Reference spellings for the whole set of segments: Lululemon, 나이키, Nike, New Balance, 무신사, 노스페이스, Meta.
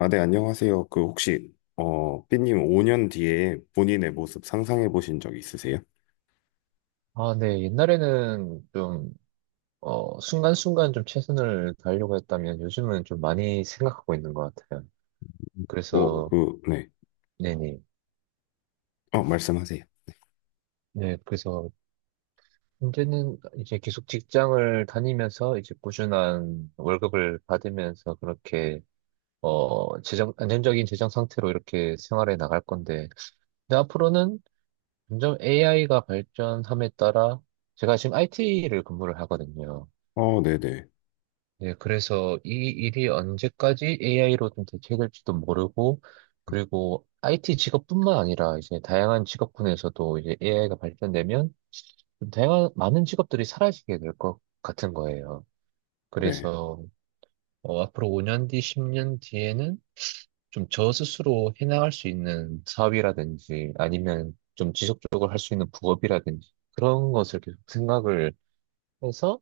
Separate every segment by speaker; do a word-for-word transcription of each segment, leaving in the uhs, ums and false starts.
Speaker 1: 아, 네, 안녕하세요. 그 혹시 어, 삐님 오 년 뒤에 본인의 모습 상상해 보신 적 있으세요?
Speaker 2: 아, 네. 옛날에는 좀, 어, 순간순간 좀 최선을 다하려고 했다면 요즘은 좀 많이 생각하고 있는 것 같아요.
Speaker 1: 오,
Speaker 2: 그래서,
Speaker 1: 그, 네.
Speaker 2: 네네.
Speaker 1: 어, 말씀하세요.
Speaker 2: 네. 그래서 이제는 이제 계속 직장을 다니면서 이제 꾸준한 월급을 받으면서 그렇게, 어, 재정, 안정적인 재정 상태로 이렇게 생활해 나갈 건데, 근데 앞으로는 점점 에이아이가 발전함에 따라 제가 지금 아이티를 근무를 하거든요.
Speaker 1: 어, 네네. 네.
Speaker 2: 네, 그래서 이 일이 언제까지 에이아이로 좀 대체될지도 모르고, 그리고 아이티 직업뿐만 아니라 이제 다양한 직업군에서도 이제 에이아이가 발전되면 좀 다양한 많은 직업들이 사라지게 될 것 같은 거예요.
Speaker 1: 네.
Speaker 2: 그래서 어, 앞으로 오 년 뒤, 십 년 뒤에는 좀 저 스스로 해나갈 수 있는 사업이라든지 아니면 좀 지속적으로 할 수 있는 부업이라든지 그런 것을 계속 생각을 해서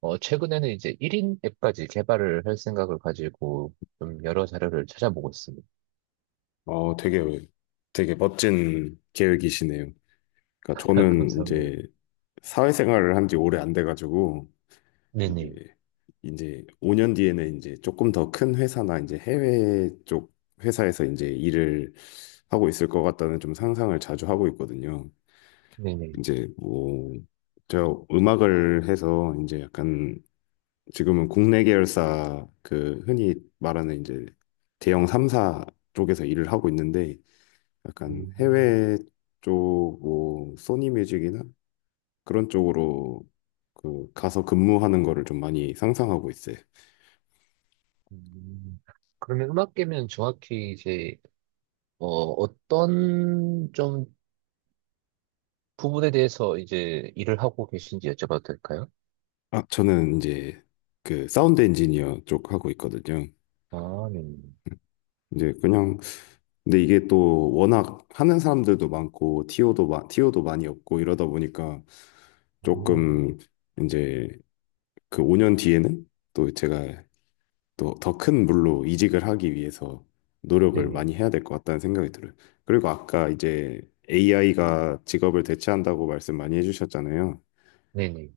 Speaker 2: 어, 최근에는 이제 일 인 앱까지 개발을 할 생각을 가지고 좀 여러 자료를 찾아보고 있습니다.
Speaker 1: 어, 되게, 되게 멋진 계획이시네요. 그러니까 저는
Speaker 2: 감사합니다.
Speaker 1: 이제 사회생활을 한지 오래 안 돼가지고,
Speaker 2: 네네.
Speaker 1: 이제, 이제 오 년 뒤에는 이제 조금 더 큰 회사나 이제 해외 쪽 회사에서 이제 일을 하고 있을 것 같다는 좀 상상을 자주 하고 있거든요.
Speaker 2: 네네.
Speaker 1: 이제 뭐 제가 음악을 해서 이제 약간 지금은 국내 계열사 그 흔히 말하는 이제 대형 삼 사 쪽에서 일을 하고 있는데 약간
Speaker 2: 음,
Speaker 1: 해외 쪽 뭐 소니 뮤직이나 그런 쪽으로 그 가서 근무하는 거를 좀 많이 상상하고 있어요.
Speaker 2: 음. 그러면 음악계면 정확히 이제, 어, 어떤 좀 부분에 대해서 이제 일을 하고 계신지 여쭤봐도 될까요?
Speaker 1: 아, 저는 이제 그 사운드 엔지니어 쪽 하고 있거든요.
Speaker 2: 아, 네네.
Speaker 1: 이제 그냥 근데 이게 또 워낙 하는 사람들도 많고 티오도 마, 티오도 많이 없고 이러다 보니까
Speaker 2: 음,
Speaker 1: 조금 이제 그 오 년 뒤에는 또 제가 또 더 큰 물로 이직을 하기 위해서 노력을
Speaker 2: 네네.
Speaker 1: 많이 해야 될 것 같다는 생각이 들어요. 그리고 아까 이제 에이아이가 직업을 대체한다고 말씀 많이 해주셨잖아요.
Speaker 2: 네네.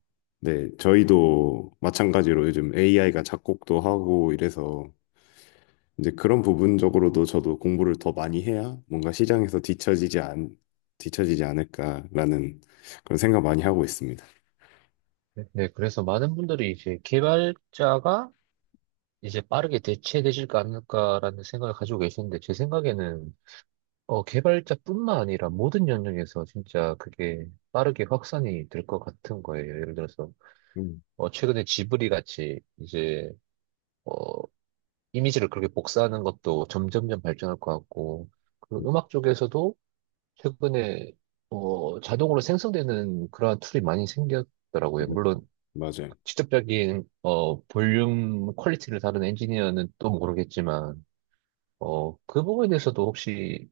Speaker 1: 네, 저희도 마찬가지로 요즘 에이아이가 작곡도 하고 이래서 이제 그런 부분적으로도 저도 공부를 더 많이 해야 뭔가 시장에서 뒤처지지 않, 뒤처지지 않을까라는 그런 생각 많이 하고 있습니다.
Speaker 2: 네, 그래서 많은 분들이 이제 개발자가 이제 빠르게 대체되질까 않을까라는 생각을 가지고 계시는데, 제 생각에는 어, 개발자뿐만 아니라 모든 영역에서 진짜 그게 빠르게 확산이 될 것 같은 거예요. 예를 들어서,
Speaker 1: 음,
Speaker 2: 어, 최근에 지브리 같이 이제, 어, 이미지를 그렇게 복사하는 것도 점점점 발전할 것 같고, 그 음악 쪽에서도 최근에, 어, 자동으로 생성되는 그러한 툴이 많이 생겼더라고요.
Speaker 1: 네,
Speaker 2: 물론,
Speaker 1: 맞아요.
Speaker 2: 직접적인, 어, 볼륨 퀄리티를 다룬 엔지니어는 또 모르겠지만, 어, 그 부분에서도 혹시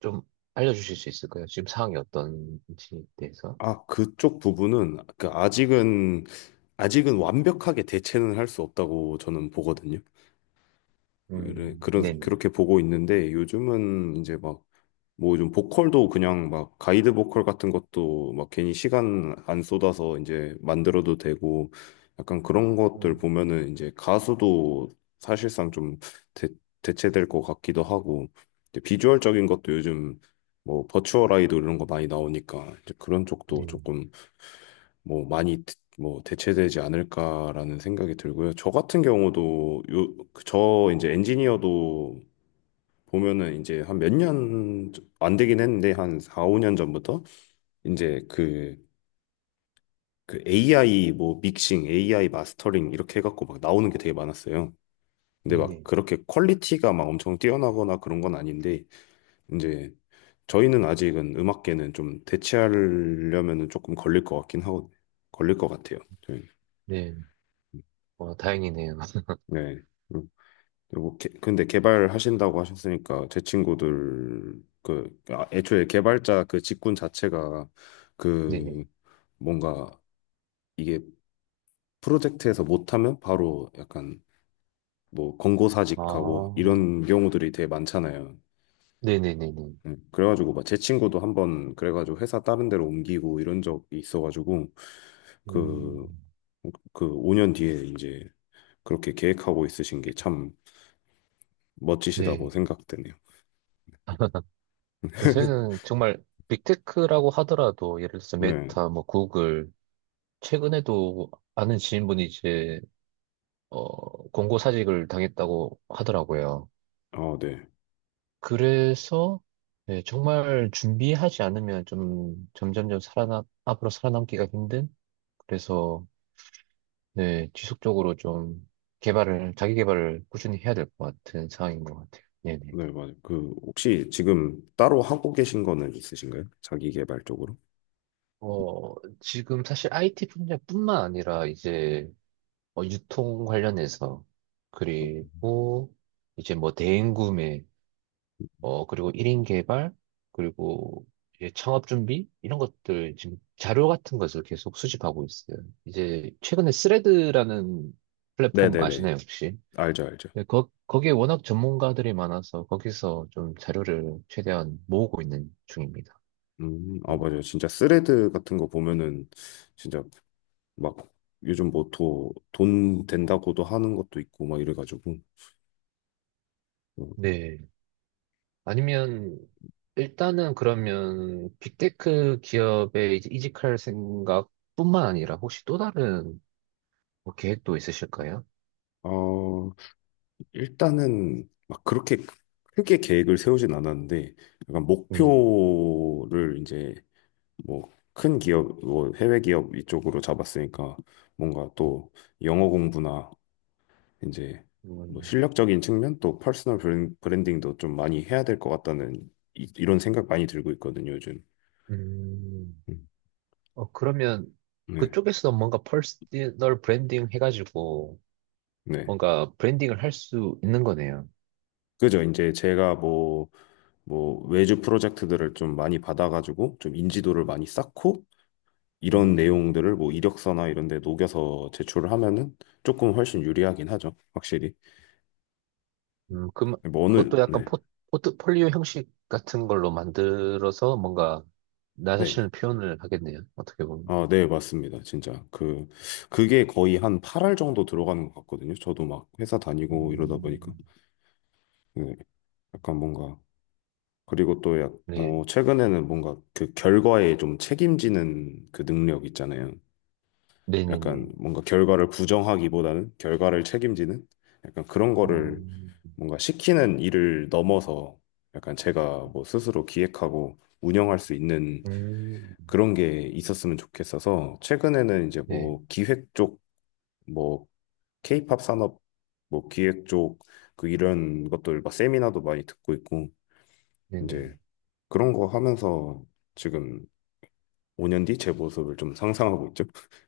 Speaker 2: 좀 알려주실 수 있을까요? 지금 상황이 어떤지 대해서?
Speaker 1: 아, 그쪽 부분은 그 아직은 아직은 완벽하게 대체는 할 수 없다고 저는 보거든요. 그래,
Speaker 2: 음,
Speaker 1: 그런,
Speaker 2: 네네.
Speaker 1: 그렇게 보고 있는데 요즘은 이제 막 뭐 좀 보컬도 그냥 막 가이드 보컬 같은 것도 막 괜히 시간 안 쏟아서 이제 만들어도 되고 약간 그런 것들
Speaker 2: 음,
Speaker 1: 보면은 이제 가수도 사실상 좀 대, 대체될 것 같기도 하고 이제 비주얼적인 것도 요즘 뭐 버추얼 아이돌 이런 거 많이 나오니까 이제 그런 쪽도
Speaker 2: 네네.
Speaker 1: 조금 뭐 많이 드- 뭐 대체되지 않을까라는 생각이 들고요. 저 같은 경우도 요, 그 저 이제 엔지니어도 보면은 이제 한 몇 년 안 되긴 했는데 한 사, 오 년 전부터 이제 그, 그 에이아이 뭐 믹싱, 에이아이 마스터링 이렇게 해갖고 막 나오는 게 되게 많았어요. 근데 막
Speaker 2: 네네.
Speaker 1: 그렇게 퀄리티가 막 엄청 뛰어나거나 그런 건 아닌데 이제 저희는 아직은 음악계는 좀 대체하려면은 조금 걸릴 것 같긴 하고 걸릴 것 같아요. 저희.
Speaker 2: 네, 와, 다행이네요.
Speaker 1: 네. 음. 그리고 개, 근데 개발하신다고 하셨으니까 제 친구들 그 아, 애초에 개발자 그 직군 자체가
Speaker 2: 네네.
Speaker 1: 그 뭔가 이게 프로젝트에서 못하면 바로 약간 뭐
Speaker 2: 아,
Speaker 1: 권고사직하고 이런 경우들이 되게 많잖아요.
Speaker 2: 네네네네.
Speaker 1: 음, 그래가지고 막 제 친구도 한번 그래가지고 회사 다른 데로 옮기고 이런 적이 있어가지고
Speaker 2: 음,
Speaker 1: 그 그 오 년 뒤에 이제 그렇게 계획하고 있으신 게 참
Speaker 2: 네.
Speaker 1: 멋지시다고 생각되네요.
Speaker 2: 요새는 정말 빅테크라고 하더라도 예를 들어서
Speaker 1: 네.
Speaker 2: 메타, 뭐 구글, 최근에도 아는 지인분이 이제 어, 공고사직을 당했다고 하더라고요.
Speaker 1: 아, 네.
Speaker 2: 그래서 네, 정말 준비하지 않으면 좀 점점점 살아남, 앞으로 살아남기가 힘든 그래서 네, 지속적으로 좀 개발을 자기 개발을 꾸준히 해야 될 것 같은 상황인 것 같아요. 네네.
Speaker 1: 네, 맞아요. 그 혹시 지금 따로 하고 계신 거는 있으신가요? 자기 개발 쪽으로?
Speaker 2: 어, 지금 사실 아이티 분야뿐만 아니라 이제 어, 유통 관련해서 그리고 이제 뭐 대행구매 어, 그리고 일 인 개발, 그리고 이제 창업 준비, 이런 것들, 지금 자료 같은 것을 계속 수집하고 있어요. 이제 최근에 스레드라는
Speaker 1: 네,
Speaker 2: 플랫폼
Speaker 1: 네, 네.
Speaker 2: 아시나요, 혹시?
Speaker 1: 알죠, 알죠.
Speaker 2: 네, 거, 거기에 워낙 전문가들이 많아서 거기서 좀 자료를 최대한 모으고 있는 중입니다.
Speaker 1: 음, 아,
Speaker 2: 네.
Speaker 1: 맞아요. 진짜 스레드 같은 거 보면은 진짜 막 요즘 뭐돈 된다고도 하는 것도 있고 막 이래가지고 어,
Speaker 2: 네. 아니면, 일단은 그러면 빅테크 기업에 이제 이직할 생각뿐만 아니라 혹시 또 다른 뭐 계획도 있으실까요?
Speaker 1: 아, 일단은 막 그렇게 크게 계획을 세우진 않았는데 약간
Speaker 2: 네.
Speaker 1: 목표를 이제 뭐 큰 기업, 뭐 해외 기업 이쪽으로 잡았으니까 뭔가 또 영어 공부나 이제 뭐
Speaker 2: 음,
Speaker 1: 실력적인 측면 또 퍼스널 브랜- 브랜딩도 좀 많이 해야 될 것 같다는 이, 이런 생각 많이 들고 있거든요, 요즘.
Speaker 2: 음,
Speaker 1: 음.
Speaker 2: 어, 그러면
Speaker 1: 네.
Speaker 2: 그쪽에서 뭔가 퍼스널 브랜딩 해가지고
Speaker 1: 네.
Speaker 2: 뭔가 브랜딩을 할 수 있는 거네요.
Speaker 1: 그죠. 이제 제가 뭐, 뭐, 외주 프로젝트들을 좀 많이 받아가지고 좀 인지도를 많이 쌓고 이런
Speaker 2: 음,
Speaker 1: 내용들을 뭐 이력서나 이런 데 녹여서 제출을 하면은 조금 훨씬 유리하긴 하죠. 확실히.
Speaker 2: 음, 그,
Speaker 1: 뭐 어느,
Speaker 2: 그것도 약간
Speaker 1: 네.
Speaker 2: 포, 포트폴리오 형식 같은 걸로 만들어서 뭔가 나
Speaker 1: 네.
Speaker 2: 자신을 표현을 하겠네요. 어떻게 보면.
Speaker 1: 아, 네, 맞습니다. 진짜. 그, 그게 거의 한 팔 알 정도 들어가는 것 같거든요. 저도 막 회사 다니고 이러다 보니까.
Speaker 2: 음,
Speaker 1: 그 약간 뭔가 그리고 또 약,
Speaker 2: 네,
Speaker 1: 어, 최근에는 뭔가 그 결과에 좀 책임지는 그 능력 있잖아요.
Speaker 2: 네네네.
Speaker 1: 약간 뭔가 결과를 부정하기보다는 결과를 책임지는 약간 그런 거를
Speaker 2: 음,
Speaker 1: 뭔가 시키는 일을 넘어서 약간 제가 뭐 스스로 기획하고 운영할 수 있는
Speaker 2: 음,
Speaker 1: 그런 게 있었으면 좋겠어서 최근에는 이제
Speaker 2: 네,
Speaker 1: 뭐 기획 쪽, 뭐 케이팝 산업 뭐 기획 쪽 그 이런 것들 막 세미나도 많이 듣고 있고
Speaker 2: 네네.
Speaker 1: 이제 그런 거 하면서 지금 오 년 뒤 제 모습을 좀 상상하고 있죠.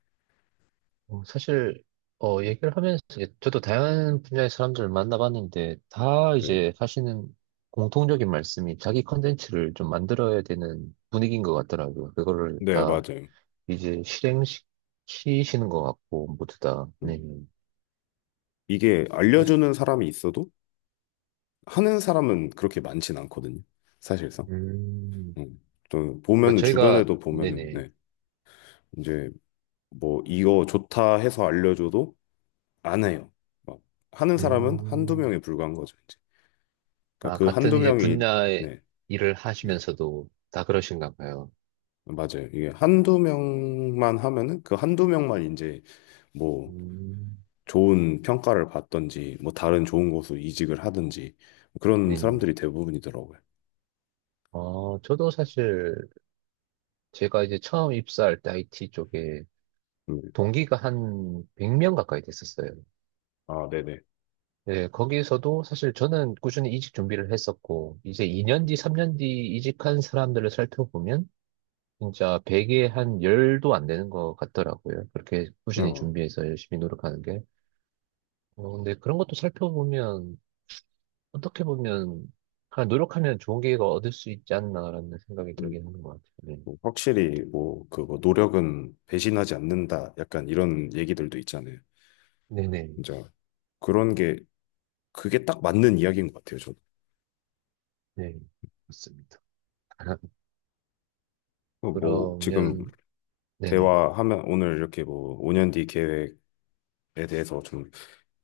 Speaker 2: 어, 사실 어, 얘기를 하면서 이제 저도 다양한 분야의 사람들을 만나봤는데 다
Speaker 1: 네.
Speaker 2: 이제 하시는 공통적인 말씀이 자기 컨텐츠를 좀 만들어야 되는 분위기인 것 같더라고요. 그거를
Speaker 1: 네,
Speaker 2: 다
Speaker 1: 맞아요.
Speaker 2: 이제 실행시키시는 것 같고 모두 다.
Speaker 1: 음.
Speaker 2: 네.
Speaker 1: 이게
Speaker 2: 그래서
Speaker 1: 알려주는 사람이 있어도 하는 사람은 그렇게 많진 않거든요. 사실상.
Speaker 2: 음,
Speaker 1: 음. 또
Speaker 2: 그러니까
Speaker 1: 보면은
Speaker 2: 저희가
Speaker 1: 주변에도 보면은
Speaker 2: 네네.
Speaker 1: 네. 이제 뭐 이거 좋다 해서 알려줘도 안 해요. 막 하는 사람은 한두
Speaker 2: 음,
Speaker 1: 명에 불과한 거죠, 이제. 그러니까
Speaker 2: 아
Speaker 1: 그
Speaker 2: 같은
Speaker 1: 한두
Speaker 2: 이제
Speaker 1: 명이
Speaker 2: 분야의
Speaker 1: 네.
Speaker 2: 일을
Speaker 1: 네.
Speaker 2: 하시면서도 다 그러신가 봐요.
Speaker 1: 맞아요. 이게 한두 명만 하면은 그 한두 명만 이제 뭐
Speaker 2: 음,
Speaker 1: 좋은 평가를 받던지 뭐 다른 좋은 곳으로 이직을 하든지 그런
Speaker 2: 네네.
Speaker 1: 사람들이 대부분이더라고요.
Speaker 2: 어, 저도 사실 제가 이제 처음 입사할 때 아이티 쪽에
Speaker 1: 음.
Speaker 2: 동기가 한 백 명 가까이 됐었어요.
Speaker 1: 아, 네네.
Speaker 2: 예, 거기에서도 사실 저는 꾸준히 이직 준비를 했었고, 이제 이 년 뒤, 삼 년 뒤 이직한 사람들을 살펴보면, 진짜 백에 한 십도 안 되는 것 같더라고요. 그렇게 꾸준히
Speaker 1: 어.
Speaker 2: 준비해서 열심히 노력하는 게. 어, 근데 그런 것도 살펴보면, 어떻게 보면, 그냥 노력하면 좋은 기회가 얻을 수 있지 않나라는 생각이
Speaker 1: 음,
Speaker 2: 들긴 하는 것 같아요. 네.
Speaker 1: 뭐 확실히 뭐 그거 노력은 배신하지 않는다 약간 이런 얘기들도 있잖아요.
Speaker 2: 네네.
Speaker 1: 진짜 그런 게 그게 딱 맞는 이야기인 것 같아요. 저도
Speaker 2: 네. 맞습니다.
Speaker 1: 어, 뭐 지금
Speaker 2: 그러면, 네네.
Speaker 1: 대화하면 오늘 이렇게 뭐 오 년 뒤 계획에 대해서 좀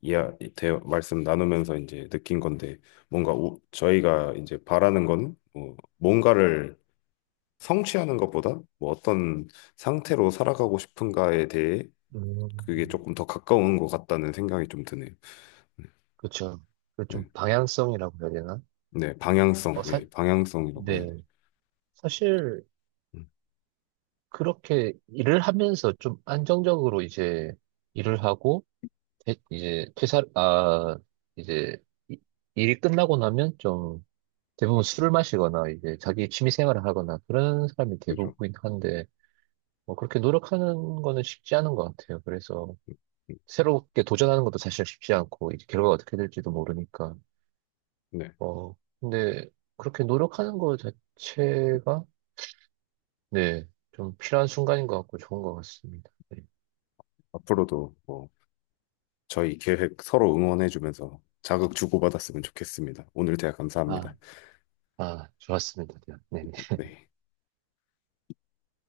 Speaker 1: 이야 대 말씀 나누면서 이제 느낀 건데 뭔가 우- 저희가 이제 바라는 건뭐 뭔가를 성취하는 것보다 뭐 어떤 상태로 살아가고 싶은가에 대해 그게
Speaker 2: 음,
Speaker 1: 조금 더 가까운 것 같다는 생각이 좀 드네요. 네,
Speaker 2: 그쵸. 그좀
Speaker 1: 네,
Speaker 2: 방향성이라고 해야 되나?
Speaker 1: 네, 방향성,
Speaker 2: 어, 사,
Speaker 1: 예, 방향성이라고 해야
Speaker 2: 네.
Speaker 1: 돼요.
Speaker 2: 사실,
Speaker 1: 음,
Speaker 2: 그렇게 일을 하면서 좀 안정적으로 이제 일을 하고, 퇴- 이제 퇴사, 아, 이제 이- 일이 끝나고 나면 좀 대부분 술을 마시거나 이제 자기 취미 생활을 하거나 그런 사람이
Speaker 1: 그죠.
Speaker 2: 대부분이긴 한데, 뭐 그렇게 노력하는 거는 쉽지 않은 것 같아요. 그래서
Speaker 1: 음, 음.
Speaker 2: 새롭게 도전하는 것도 사실 쉽지 않고, 이제 결과가 어떻게 될지도 모르니까.
Speaker 1: 네,
Speaker 2: 어, 근데 그렇게 노력하는 거 자체가, 네, 좀 필요한 순간인 것 같고 좋은 것 같습니다. 네.
Speaker 1: 앞으로도 뭐 저희 계획 서로 응원해주면서 자극 주고받았으면 좋겠습니다. 오늘 대화
Speaker 2: 아,
Speaker 1: 감사합니다.
Speaker 2: 아, 좋았습니다. 네.
Speaker 1: 네.